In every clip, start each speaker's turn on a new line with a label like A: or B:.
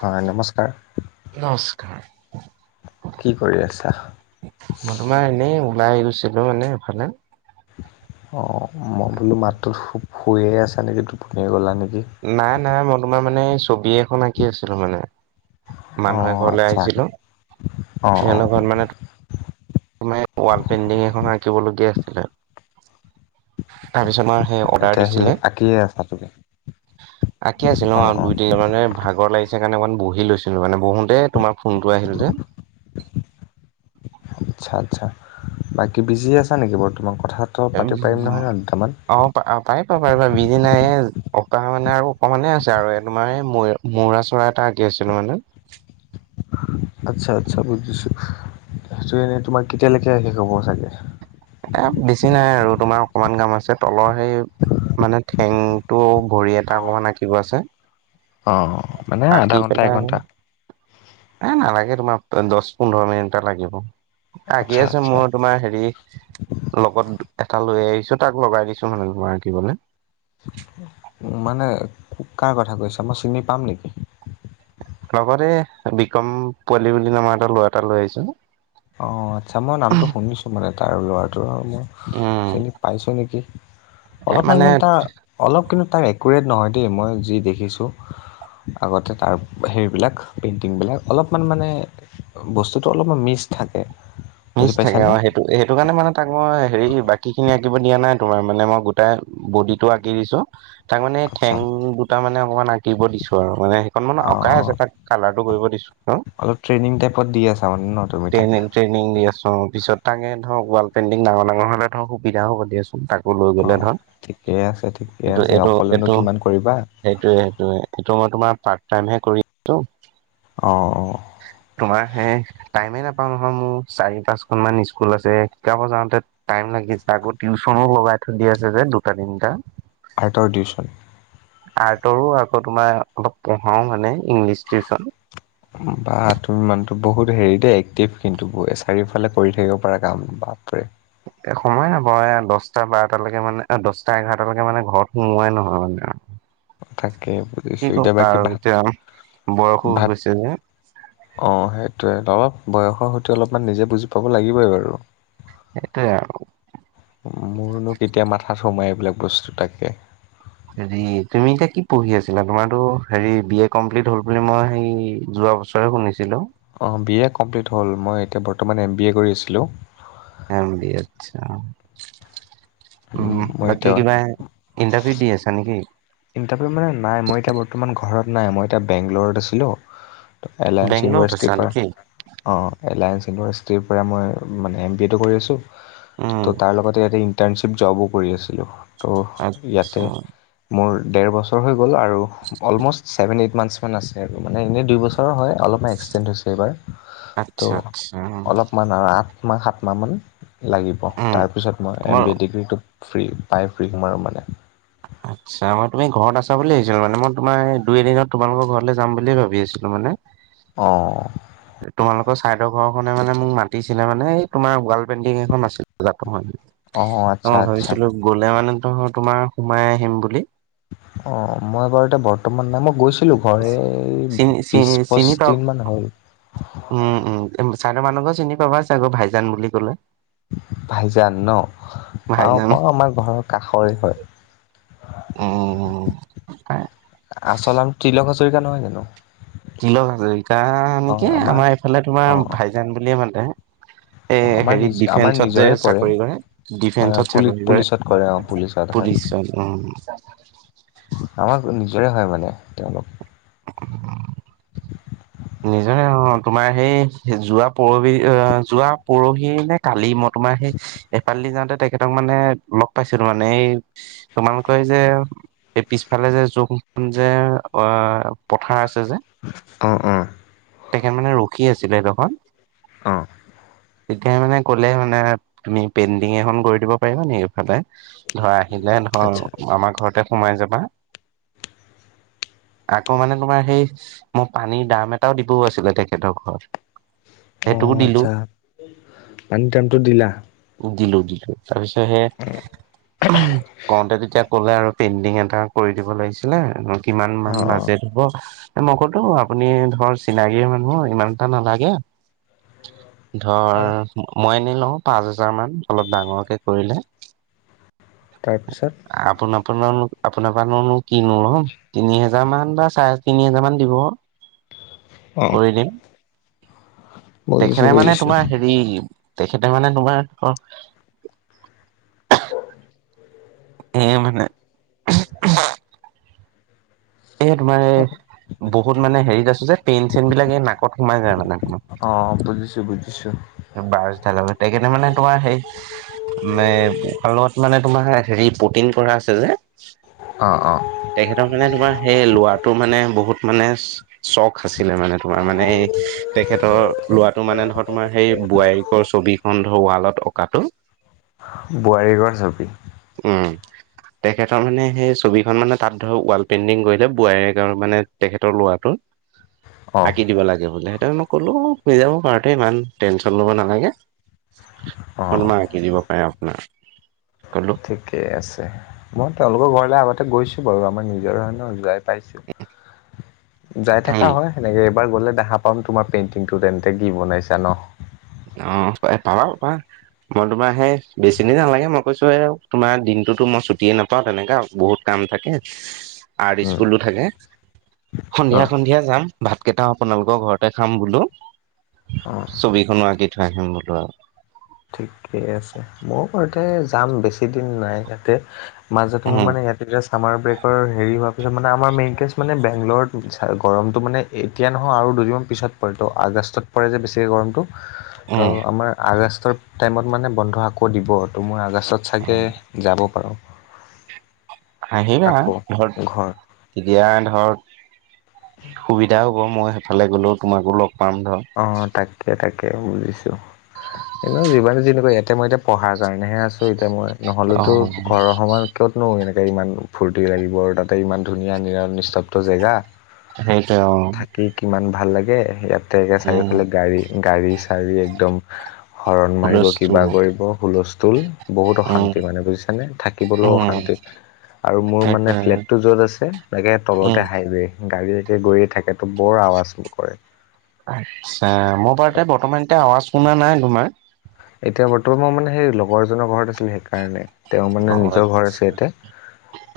A: হয় নমস্কাৰ
B: নমস্কাৰ।
A: কি কৰি আছা?
B: মই তোমাৰ এনেই ওলাই আহছিলোঁ মানে এফালে।
A: অ মই বোলো মাতটোতো শু শুয়ে আছা নেকি, টোপনিয়ে গ'লা নেকি?
B: নাই নাই মই তোমাৰ মানে ছবি এখন আঁকি আছিলো মানে। মানুহ
A: অঁ
B: এঘৰলে
A: আচ্ছা
B: আহিছিলোঁ।
A: অঁ অঁ
B: সিহঁতৰ ঘৰত মানে তুমে ৱাল পেইণ্টিং এখন আঁকিবলগীয়া আছিলে। তাৰপিছত মাৰ সেই অৰ্ডাৰ
A: এতিয়া সেই
B: দিছিলে।
A: আঁকিয়ে আছা তুমি
B: আঁকি আছিলো
A: অঁ
B: অ
A: অঁ
B: দুই তিনি জন মানে ভাগৰ লাগিছে কাৰণে অকণ বহি লৈছিলোঁ মানে বহোঁতে তোমাৰ ফোনটো আহিল যে।
A: আচ্ছা আচ্ছা বাকী বিজি আছা নেকি বৰ্তমান কথাত?
B: এম অ প পাৰিবা পাৰিবা বিজি নাই অকা মানে আৰু অকমানে আছে আৰু এই তোমাৰ এই ম- মৌৰা চৰা এটা আঁকি আছিলো মানে।
A: আচ্ছা আচ্ছা বুজিছো সেইটো এনে তোমাৰ কেতিয়ালৈকে শেষ হব চাগে।
B: এ বেছি নাই আৰু তোমাৰ অকমান কাম আছে তলৰ সেই- মানে ঠেংতটো ভৰি এটা অকমান আঁকিব আছে।
A: অ অ।
B: আকি পেলাই এ নালাগে তোমাৰ দহ পোন্ধৰ মিনিট এটা লাগিব।
A: আচ্ছা
B: আঁকি আছো
A: আচ্ছা
B: মোৰ তোমাৰ হেৰি। লগত এটা লৈ আহিছো তাক লগাই দিছো মানে তোমাৰ আঁকিবলে
A: মানে কাৰ কথা কৈছা মই চিনি পাম নেকি?
B: লগতে বিক্ৰম পোৱালি বুলি নামৰ এটা লৰা এটা লৈ আহিছো।
A: অ আচ্ছা মই নামটো শুনিছো মানে তাৰ ল'ৰাটোৰ মই
B: উম
A: চিনি পাইছো নেকি।
B: এ মানে
A: অলপমান কিন্তু তাৰ অলপ কিন্তু তাৰ একুৰেট নহয় দেই মই যি দেখিছোঁ। আগতে তাৰ হেৰিবিলাক পেইণ্টিংবিলাক অলপমান মানে বস্তুটো অলপমান মিচ থাকে। বুজি
B: মিছ থাকে
A: পাইছানে
B: আৰু সেইট- টো সেইটো কাৰণে মানে তাক মই হেৰি বাকী খিনি আঁকিব দিয়া নাই তোমাৰ মানে মই গোটাই বডিটোটো আঁকি দিছো। তাক মানে
A: আচ্ছা
B: ঠেং দুটা মানে অকমান আঁকিব দিছো আৰু মানে অকনমান অকাই
A: অঁ
B: আছে তাক কালাৰটো কৰিব দিছো ন
A: অলপ ট্ৰেইনিং টাইপত দি আছা মানে ন তুমি তাক
B: ট্টেইনিং নিং দি আছোঁ অ পাছত তাকে ধৰ ৱাল পেইণ্টিং ডাঙৰ ডাঙৰ হলে ধৰক সুবিধা হ'ব দিয়াচোন তাক
A: অ ঠিকে আছে ঠিকে
B: এইটো
A: আছে
B: এইটো
A: অকলেনো
B: এইটো
A: কিমান কৰিবা।
B: সেইটোৱে সেইটোৱে এইটো মই তোমাৰ পাৰ্ট টাইম হে কৰি আছো।
A: অ অ।
B: তোমাৰ সে টাইমে নাপাওঁ নহয় মো। চাৰি পাঁচখন মান স্কুল আছে শিকাব যাওঁতে টাইম লাগিছে আকৌ টিউচনো লগাই থৈ দিয়া আছে যে দুটা তিনটা।
A: আৰ্টৰ টিউশ্যন।
B: আৰ্টৰো আকৌ তোমাৰ অলপ পঢ়াও মানে ইংলিছ টিউচন।
A: বা তুমি মানুহতো বহুত হেৰি দেই এক্টিভ কিন্তু চাৰিওফালে কৰি থাকিব পাৰা কাম বাপৰে।
B: এ সময় নাপাওঁ এয়া দছটা বাৰটালেকে মানে দছটা এঘাৰটালেকে মানে ঘৰত সোমোৱাই নহয় মানে আ।
A: অ তাকেই বোল-
B: কি কবা আৰু এতিয়া বয়সো হৈ গৈছে যে।
A: অহ সেইটোৱে অলপ বয়সৰ সৈতে অলপমান নিজে বুজি পাব লাগিবই বাৰু।
B: সেইটোৱে আৰু।
A: মোৰনো কেতিয়া মাথাত সোমাই এইবিলাক বস্তু তাকে।
B: হেৰি তুমি এতিয়া কি পঢ়ি আছিলা তোমাৰো হেৰি বি এ কমপ্লিট হল বুলি মই হেৰি যোৱা বছ- ছৰে শুনিছিলোঁ।
A: অহ বি এ কমপ্লিট হ'ল মই এতিয়া বৰ্তমান এম বি এ কৰি আছিলোঁ।
B: এম বি আচ্ছা, উম
A: মই
B: বাকী
A: এতিয়া
B: কিবা এ ইণ্টাৰভিউ দি আছা নেকি?
A: ইণ্টাৰভিউ মানে নাই মই এতিয়া বৰ্তমান ঘৰত নাই মই এতিয়া বেংগলৰত আছিলোঁ। এলায়েন্স
B: বেংগলৰত
A: ইউনিভাৰ্ছিটি
B: আছা
A: পৰা
B: নেকি
A: অহ এলায়েন্স ইউনিভাৰ্চিটিৰ পৰা মই মানে এম বি এটো কৰি আছো।
B: উম
A: ত তাৰ লগতে ইয়াতে ইণ্টাৰ্ণশ্বিপ জবো কৰি আছিলোঁ ত
B: আচ্ছা
A: ইয়াতে মোৰ ডেৰ বছৰ হৈ গ'ল আৰু অলম'ষ্ট ছেভেন এইট মান্থছমান আছে আৰু মানে এনেই দুই বছৰৰ হয়। অলপমান এক্সটেণ্ড হৈছে, এইবাৰ ত
B: আচ্ছা আচ্ছা
A: অলপমান আৰু আঠ মাহ সাত মাহমান লাগিব
B: উম
A: তাৰপিছত মই এম বি এ ডিগ্ৰীটো ফ্ৰী পাই ফ্ৰী সোৰ্মাম মানে।
B: আচ্ছা মই তুমি ঘৰত আছা বুলি ভাবিছিলো মানে মই তোমাৰ দুই এদিনত তোমালোকৰ ঘৰলৈ যাম বুলিয়ে ভাবি আছিলো মানে।
A: অহ।
B: তোমালোকৰ চাইদৰ ঘৰখনে মানে মোক মাতিছিলে মানে এই তোমাৰ ৱাল পেইণ্টিং এখন আছিল জাত মহাবীৰ।
A: অঁ আচ্ছা
B: মই
A: আচ্ছা
B: ভাবিছিলো গ'লে মানে তহৰ তোমাৰ সোমাই আহিম বুলি।
A: অ মই বাৰু এতিয়া বৰ্তমান নাই মই গৈছিলো। ঘৰে
B: চিনি চি
A: বিছ পচ
B: চিনি পাব
A: দিন মান হ'ল।
B: উম উম চাৰদ মানুহ ঘ চিনি পাবা চাগে ভাইজান বুলি ক'লে?
A: ভাইজান ন পাওঁ
B: ভাইজান
A: পাওঁ আমাৰ ঘৰ কাষৰে
B: উম
A: হয়। আচ নাম ত্ৰিলং হাজৰিকা নহয় জানো?
B: তিলক হাজৰিকা নেকি আমাৰ এইফালে তোমাৰ
A: অঁ
B: ভাইজান বুলিয়ে মাতে।
A: অঁ
B: এ
A: আমাৰ নিজ
B: হেৰিত
A: আমাৰ
B: ডিফেন্সত যে
A: নিজৰে পৰে
B: চাকৰি কৰে
A: হয়
B: ডিফেন্সত
A: পুলি
B: চাকৰি কৰে
A: পুলিচত অ পুলিচত হয়
B: পুলিচত। অহ।
A: আমাক নিজৰে হয় মানে তেওঁলোক। [inaudible]
B: নিজৰে অ তোমাৰ সেই যোৱা পোৰহি অ যোৱা পৰহি নে কালি মই তোমাৰ সে- এপালি যাওতে তেখেতক মানে লগ পাইছিলো মানে এ- তোমালোকে যে এই পিছফালে যে জখ সিখন যে অ পথাৰ আছে যে।
A: অ অ।
B: তেখেত মানে ৰখি আছিলে এদখত।
A: অহ।
B: তেতিয়া মানে ক'লে মানে তুমি পেইণ্টিং এখন কৰি দিব পাৰিবা নেকি এইফালে ধৰা আহিলে
A: আচ্ছা
B: ধৰ আমাৰ ঘৰতে সোমাই যাবা। ক মানে তোমাৰ সেই মই পানীৰ দাম এটাও দিবও আছিলে তেখেতৰ ঘৰত।
A: অ
B: সেইটোও দিলো
A: আচ্ছা পানী দামটো দিলা।
B: দিলো দিলো তাৰপিছত সে কওতে তেতিয়া ক'লে আৰু পেইণ্টিং এটা কৰি দিব লাগিছিলে আৰু কিমান
A: অ
B: মান বাজ- হব মই কলোঁ আপুনি ধৰ চিনাকি মানুহ ইমানটা নালাগে।
A: [inaudible]
B: ধৰ মই এনেই লও পাচ হেজাৰমান অলপ ডাঙৰকে কৰিলে।
A: তাৰপিছত
B: আপোন আপোনন আপোনাৰ পৰা কিনো লম। তিনি হেজাৰ মান বা চাৰে তিনি হেজাৰ মান দিব।
A: [inaudible]
B: কৰি দিম।
A: বুজিছো
B: তেখেতে মানে
A: বুজিছো
B: তোমাৰ হেৰি তেখেতে মানে তোমাৰ হ- এ মানে এ তোমাৰ এ বহুত মানে হেৰিত আছো যে পেইন চেইন বিলাক এই নাকত সোমাই যায় মানে তোমা।
A: অ বুজিছো বুজিছো।
B: বাছঢাল তেখেতে মানে তোমাৰ সেই মে তাৰলগত তোমাৰ হেৰি পুটিন কৰা আছে যে।
A: অ অ।
B: তেখেতৰ মানে তোমাৰ সেই লৰাটো মানে বহুত মানে চখ আছিলে মানে তোমাৰ মানে তেখেতৰ লৰাটো মানে ধৰ তোমাৰ সেই বোৱাৰীকৰ ছবিখন ধৰ ৱালত অকাটো।
A: বোৱাৰীকৰ ছবি।
B: উম। তেখেতৰ মানে সেই ছবিখন মানে তাত ধৰ ৱাল পেইণ্টিং কৰিলে বোৱাৰীকৰ মানে তেখেতৰ লৰাটো।
A: [inaudible]
B: আকি দিব লাগে বোলে, সেইটোৱে মই ক'লো হৈ যাব পাৰোতে ইমান টেনচন লব নালাগে।
A: অ
B: মইনো আঁকি দিব পাৰে আপোনাৰ কলো।
A: ঠিকে আছে মই তেওঁলোকৰ ঘৰলে আগতে গৈছো বাৰু আমাৰ নিজৰ হৈ ন যাই পাইছো, যাই
B: উম
A: থকা হয় সেনেকে। এবাৰ গ'লে দেখা পাম তোমাৰ পেইণ্টিংটো তেন্তে কি বনাইছা ন?
B: অ, পায় পাবো পাৰা। মই তোমাৰ সেই বেছিদিন নালাগে মই কৈছো এও তোমাৰ দিনটোতো মই ছুটিয়ে নাপাও তেনেকা বহুত কাম থাকে আৰ্ট
A: উম
B: স্কুলো থাকে।
A: অ
B: সন্ধিয়া-সন্ধিয়া যাম ভাত কেইটাও আপোনালোকৰ ঘৰতে খাম বোলো
A: অ
B: চবেই। খনো আকি থৈ আহিম বোলো আৰু।
A: ঠিক আছে মইও ঘৰতে যাম বেছি দিন নাই ইয়াতে মাজতে মোৰ
B: উম
A: মানে ইয়াত তেতিয়া ছামাৰ ব্ৰেকৰ হেৰি হোৱাৰ পিছত মানে আমাৰ মেইন কেছ মানে বেংগলৰতো গৰমটো মানে এতিয়া নহয় আৰু দুদিনমান পিছত পৰে তো আগষ্টত পৰে যে বেছিকে গৰমটো ত'
B: উম
A: আমাৰ আগষ্টৰ টাইমত মানে বন্ধ আকৌ দিব ত' মই আগষ্ট পিছত চাগে
B: উম
A: যাব পাৰোঁ।
B: হাঁহিবা
A: আকৌ
B: ধৰ
A: ঘৰ।
B: তেতিয়া ধৰ সুবিধা হ'ব মই সেইফালে গ'লেও তোমাকো লগ পাম ধৰ
A: অ, তাকে-তাকে বুজিছোঁ। এনেও যিমান যি নোকোৱা ইয়াতে মই এতিয়া পঢ়াৰ কাৰণেহে আছো এতিয়া মই
B: অ
A: নহলেতো ঘৰৰ সমান কতনো এনেকে ইমান ফূৰ্তি লাগিব আৰু তাতে ইমান ধুনীয়া নিৰা নিস্তব্ধ জেগা।
B: সেইটোৱে অ,
A: দি কিমান ভাল লাগে ইয়াতে একা
B: উম
A: চাৰিওফালে গাড়ী-চাড়ী একদম হৰণ মাৰিব কিবা
B: হুলস্থুল
A: কৰিব হুলস্থুল। বহুত
B: উম
A: অশান্তি মানে বুজিছানে থাকিবলৈও
B: উম
A: অশান্তি। আৰু মোৰ মানে
B: সেইটোৱে
A: ফ্লেটটো য'ত আছে তাকে
B: উম
A: তলতে হাইৱে। গাড়ীয়েকে গৈয়ে থাকেতো বৰ আৱাজ কৰে।
B: আচ্ছা মই বাৰু তে বৰ্তমান এতিয়া আৱাজ শুনা নাই তোমাৰ
A: এতিয়া বৰ্তমান মই মানে সেই লগৰ এজনৰ ঘৰত আছিলোঁ সেইকাৰণে। তেওঁ মানে
B: অ
A: নিজৰ ঘৰ আছে
B: আচ্ছা
A: ইয়াতে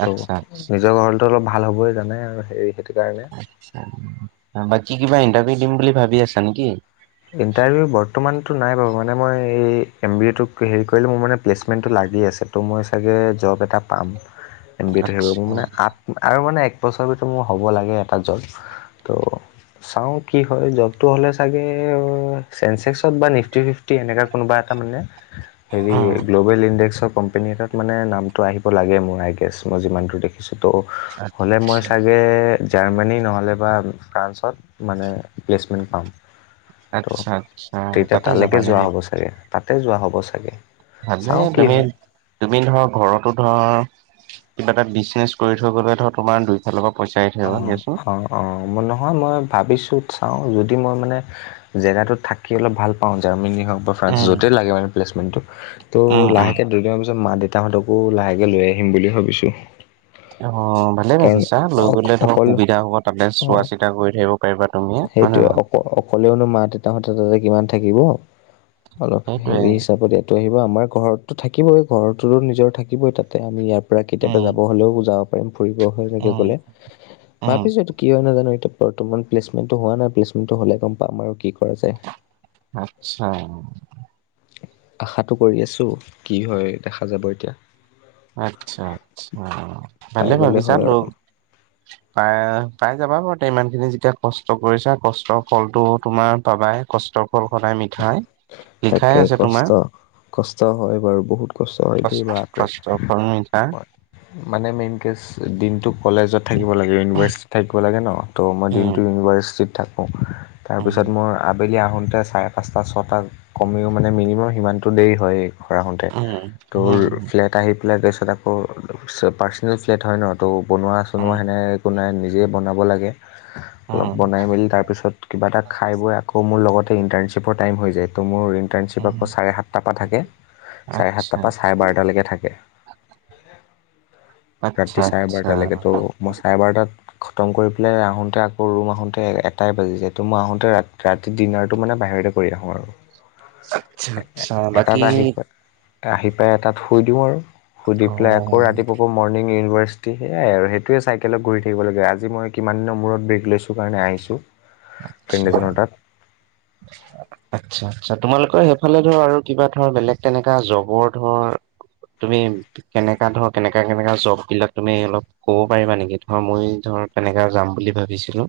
B: আচ্ছা
A: ত'
B: আচ্ছা
A: নিজৰ ঘৰ টো অলপ ভাল হ'বইে জানে আৰু হেৰি সেইটো কাৰণে।
B: বাকি কিবা ইণ্টাৰভিউ দিম বুলি ভাবি আছা নেকি?
A: ইণ্টাৰভিউ বৰ্তমানটো নাই বাৰু মানে মই এই এম বি এটোক হেৰি কৰিলোঁ মোৰ মানে প্লেচমেণ্টটো লাগি আছে। তো মই চাগে জব এটা পাম এম বি এটো থাকিব মোৰ
B: আচ্ছা
A: মানে [unintelligible] আৰু মানে এক বছৰ ভিতৰত মোৰ হ'ব লাগে এটা জব। ত' চাও কি হয় জবটো হ'লে চাগে তেওঁ চেনচেক্সত বা নিফতি ফিফ্টি এনেকে কোনোবা এটা মানে হেৰি
B: উম
A: গ্ল ৱেল ইনডেক্সৰ কোম্পানী এটাত মানে নামতো আহিব লাগে মোৰ আই গেছ মই যিমানটো দেখ [unintelligible] তো হ'লে মই
B: আচ্ছা
A: চাগে জাৰ্মানী নহ'লে বা ফ্ৰান্সত মানে প্লেচমেণ্ট পাম। ত'
B: আচ্ছা আচ্ছা
A: তেতিয়া
B: তাতে
A: তালেকে
B: যাবা
A: যোৱা
B: নেকি
A: হ'ব চাগে তাতে যোৱা হ'ব চাগে।
B: ভালে
A: চাওঁ কি
B: তুমি
A: হয়
B: তুমি ধৰ ঘৰতো ধৰ কিবা এটা বিজনেচ কৰি থৈ গলে ধৰ তোমাৰ দুই ফালপা পইচাই
A: অ, হ' অ, নহয় মই ভাবিছো চাওঁ যদি মই মানে জেগাতোত থাকি অলপ ভাল পাওঁ জাৰ্মানী হওঁক বা ফ্ৰান্স
B: উম
A: য'তেই লাগে মানে প্লেছমেণ্টটো ত'
B: উম উম।
A: লাহেকে দুদিন মান পিছত মা দে উতা হঁতকো লাহেকে লৈ আহিম বুলি ভাবিছোঁ।
B: অ, ভালে
A: কাৰণ
B: ভাবিছা। লৈ
A: অক
B: গ'লে ধৰক
A: অকল
B: সুবিধা হ'ব তাতে
A: অঁ
B: চোৱা- চিতা কৰি থাকিব পাৰিবা তুমি হয় নে
A: সেইটোৱে অক
B: নহয়?
A: অকলেওনো মা-দেউতাহঁতে তাতে কিমান থাকিব অলপ
B: সেইটোৱে
A: হেৰি হিচাপতে ত' আহিব আমাৰ ঘৰততো থাকিবই ঘৰতটোতো নিজৰ থাকিবই তাতে আমি ইয়াত পৰা কেতিয়াবা
B: উম
A: যাব হ'লেও যাব পাৰিম ফুৰিব হয় চাগে
B: উম
A: গলে
B: উম
A: ভাবিছোঁ এইটো কি হয় নাজানো এতিয়া বৰ্তমান প্লেচমেণ্টো হোৱা নাই প্লেচমেণ্টো হ'লে গম পাম আৰু কি কৰা যায়।
B: আচ্ছা।
A: আশাটো কৰি আছোঁ কি হয় দেখা যাব এতিয়া।
B: আচ্ছা আচ্ছা
A: পাই
B: ভালে
A: গ'লে
B: ভাবিছা
A: হ'ল
B: তো
A: [inaudible]
B: পায় পাই যাবা বাৰু তে ইমান খিনি যেতিয়া কষ্ট কৰিছা কষ্টৰ ফলটো তোমাৰ পাবাই কষ্ট ফল সদায় মি ঠাই
A: তাকে কষ্ট কষ্ট হয় বাৰু বহুত কষ্ট হয় দে বাপৰে
B: নিজৰ কৰ্মাই মিঠা
A: মানে মেইন কেচ দিনটো কলেজত থাকিব লাগে ইউনিভাৰ্চিটিত থাকিব লাগে ন ত' মই
B: উম
A: দিনটো ইউনিভাৰ্চিটিত থাকোঁ
B: উম
A: তাৰপিছত মই আবেলি আহোঁতে চাৰে পাঁচটা ছটা কমেও মানে মিনিমাম সিমানটো দেৰি হয়ে ঘৰ আহোতে
B: উম
A: ত
B: উম
A: ফ্লেট আহি পেলাই ডেচ আকৌ পাৰ্চনেল ফ্লেট হয় ন ত' বনোৱা চনোৱা
B: উম
A: সেনে একো নাই নি নিজেই বনাব লাগে অলপ
B: উম
A: বনাই মেলি তাৰপিছত কিবা এটা খাই বৈ আকৌ মোৰ লগতে ইণ্টাৰ্ণশ্বিপৰ টাইম হৈ যায় ত' মোৰ ইণ্টাৰ্ণশ্বিপত
B: উম
A: আকৌ চাৰে সাতটাপা থাকে চাৰে
B: আচ্ছা
A: সাতটাৰ পৰা চাৰে বাৰটালৈকে থাকে
B: আচ্ছা
A: ৰাতি চাৰে
B: আচ্ছা
A: বাৰটালৈকে তো মই চাৰে বাৰটাত খতম কৰি পেলাই আহোতে আকৌ ৰুম আহোতে এটাই বাজি যায় টো মই আহোতে ৰাতি ডিনাৰটো মানে বাহিৰতে কৰি আহো আৰু
B: আচ্ছা
A: এ এ
B: আচ্ছা
A: এটা
B: বাকী
A: আহি পায় আহি পাই এটাত শুই দিওঁ আৰু। শুই দি
B: অ
A: পেলাই আকৌ ৰাতিপুৱা পা মৰ্ণিং ইউনিভাৰ্চিটি সেয়াই আৰু সেইটোৱে চাইকেলত ঘূৰি থাকিব লাগে। আজি মই কিমান দিনৰ মূৰত ব্ৰেক লৈছোঁ কাৰণে আহিছোঁ।
B: আচ্ছা
A: ফ্ৰেণ্ড এজনৰ তাত।
B: [inaudible] আচ্ছা, আচ্ছা তোমালোকৰ সেইফালে ধৰা আৰু কিবা ধৰ বেলেগ তেনেকা জবৰ ধৰা তুমি কেনেকা ধৰ কেনেকা কেনেকা জব বিলাক তুমি অলপ ক'ব পাৰিবা নেকি? ধৰা মই ধৰ তেনেকা যাম বুলি ভাৱিছিলোঁ।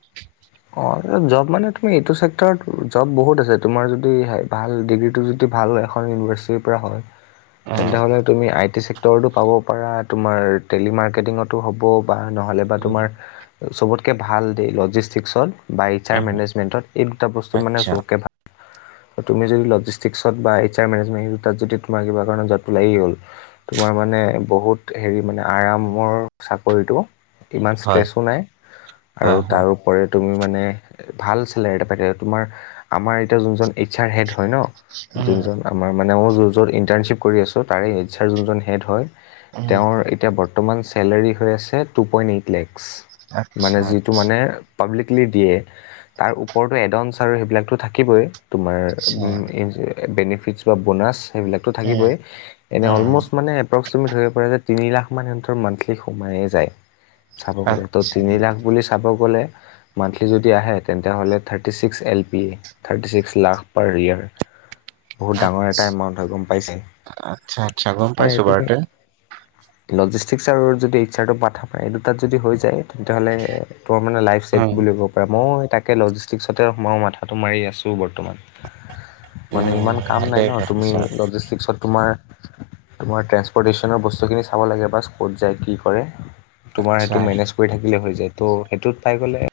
A: অ, জব মানে তুমি এইটো চেক্টৰত জব বহুত আছে। তোমাৰ যদি হাই ভাল ডিগ্ৰীটো যদি যদি এখন ভাল ইউনিভাৰ্চিটিৰ পৰা হয়। তেন্তে
B: উম
A: হ'লে তুমি আই টি চেক্টৰতো পাব পাৰা, তোমাৰ টেলি মাৰ্কেটিঙটো হ'ব। বা নহ'লে বা
B: উম
A: তোমাৰ চবতকে ভাল দেই লজিষ্টিক্সত। বাই এইচ আৰ
B: উম
A: মেনেজমেণ্টত এই দুটা বস্তু মানে
B: আচ্ছা
A: চবতকে ভাল। তুমি যদি লজিষ্টিকছ বা এইচ আৰ মেনেজেণ্টত যদি তোমাৰ কিবা কাৰণত জতটো লাগি গ'ল তোমাৰ মানে বহুত হেৰি মানে আৰামৰ চাকৰিটো ইমান
B: হয়
A: ষ্ট্ৰেছো নাই আৰু
B: হয় হয়
A: তাৰও ওপৰে তুমি মানে ভাল চেলোৰী এটা পাই থাকিবা তোমাৰ, আমাৰ এতিয়া যোনজন চাৰ হেড হয় ন?
B: উম
A: যোনজন আমাৰ মানে মই য'ত য'ত ইণ্টাৰ্ণশ্বিপ কৰি আছোঁ তাৰে এইচ আৰৰ যোনজন হেড হয়
B: উম
A: তেওঁৰ এতিয়া বৰ্ত বৰ্তমান চেলাৰী হৈ আছে টু পইণ্ট এইট লেকস। মানে
B: আচ্ছা
A: যিটো
B: আচ্ছা
A: মানে পাব্লিকলি দিয়ে। তাৰ ওপৰটো এডন চাৰ সেইবিলাকটো থাকিবই। তোমাৰ
B: আচ্ছা
A: ও ইন্স বেনিফিটছ বা বোনাছ সেইবিলাকটো
B: উম
A: থাকিবই। এনে
B: উম
A: অলম'ষ্ট মানে এপ্ৰক্স ধৰি পাৰে যে তিনি লাখ মান সিহঁতৰ মান্থলি সোমায়ে যায়। চাব গ'লে ত'
B: আচ্ছা
A: তিনি লাখ বুলি চাব গ'লে মান্থলি যদি আহে তেন্তেহ'লে thirty six L P. Thirty six lakh per year. বহুত ডাঙৰ এটা এমাউণ্ট হ'য় গম পাইছে?
B: আচ্ছা আচ্ছা গম পাইছো
A: সেইটোৱে।
B: বাৰুতে
A: লজিষ্টিক্স ছাৰৰ যদি এইচ আৰ টো পাঠ পায়। এই দুটাত যদি হৈ যায় তেন্তেহ'লে তোৰ মানে লাইফ ছেট
B: হয়।
A: বুলি ক'ব পাৰা। মও তাকে লজিষ্টিক্সতে সোমাব মাথাটো মাৰি আছোঁ বৰ্ত মান। মানে
B: উম
A: ইমান কাম নাই
B: ভালেই
A: ন' তুমি
B: ভাবিছা
A: লজিষ্টিক্সত তোমাৰ তোমাৰ ট্ৰেন্সপৰ্টেশ্যনৰ বস্তুখিনি চাব লাগে বাচ ক'ত যায়, কি কৰে। তোমাৰ
B: আচ্ছা
A: এইটো মেনেজ কৰি থাকিলে হৈ যায় ত' সেইটোত পাই গ'লে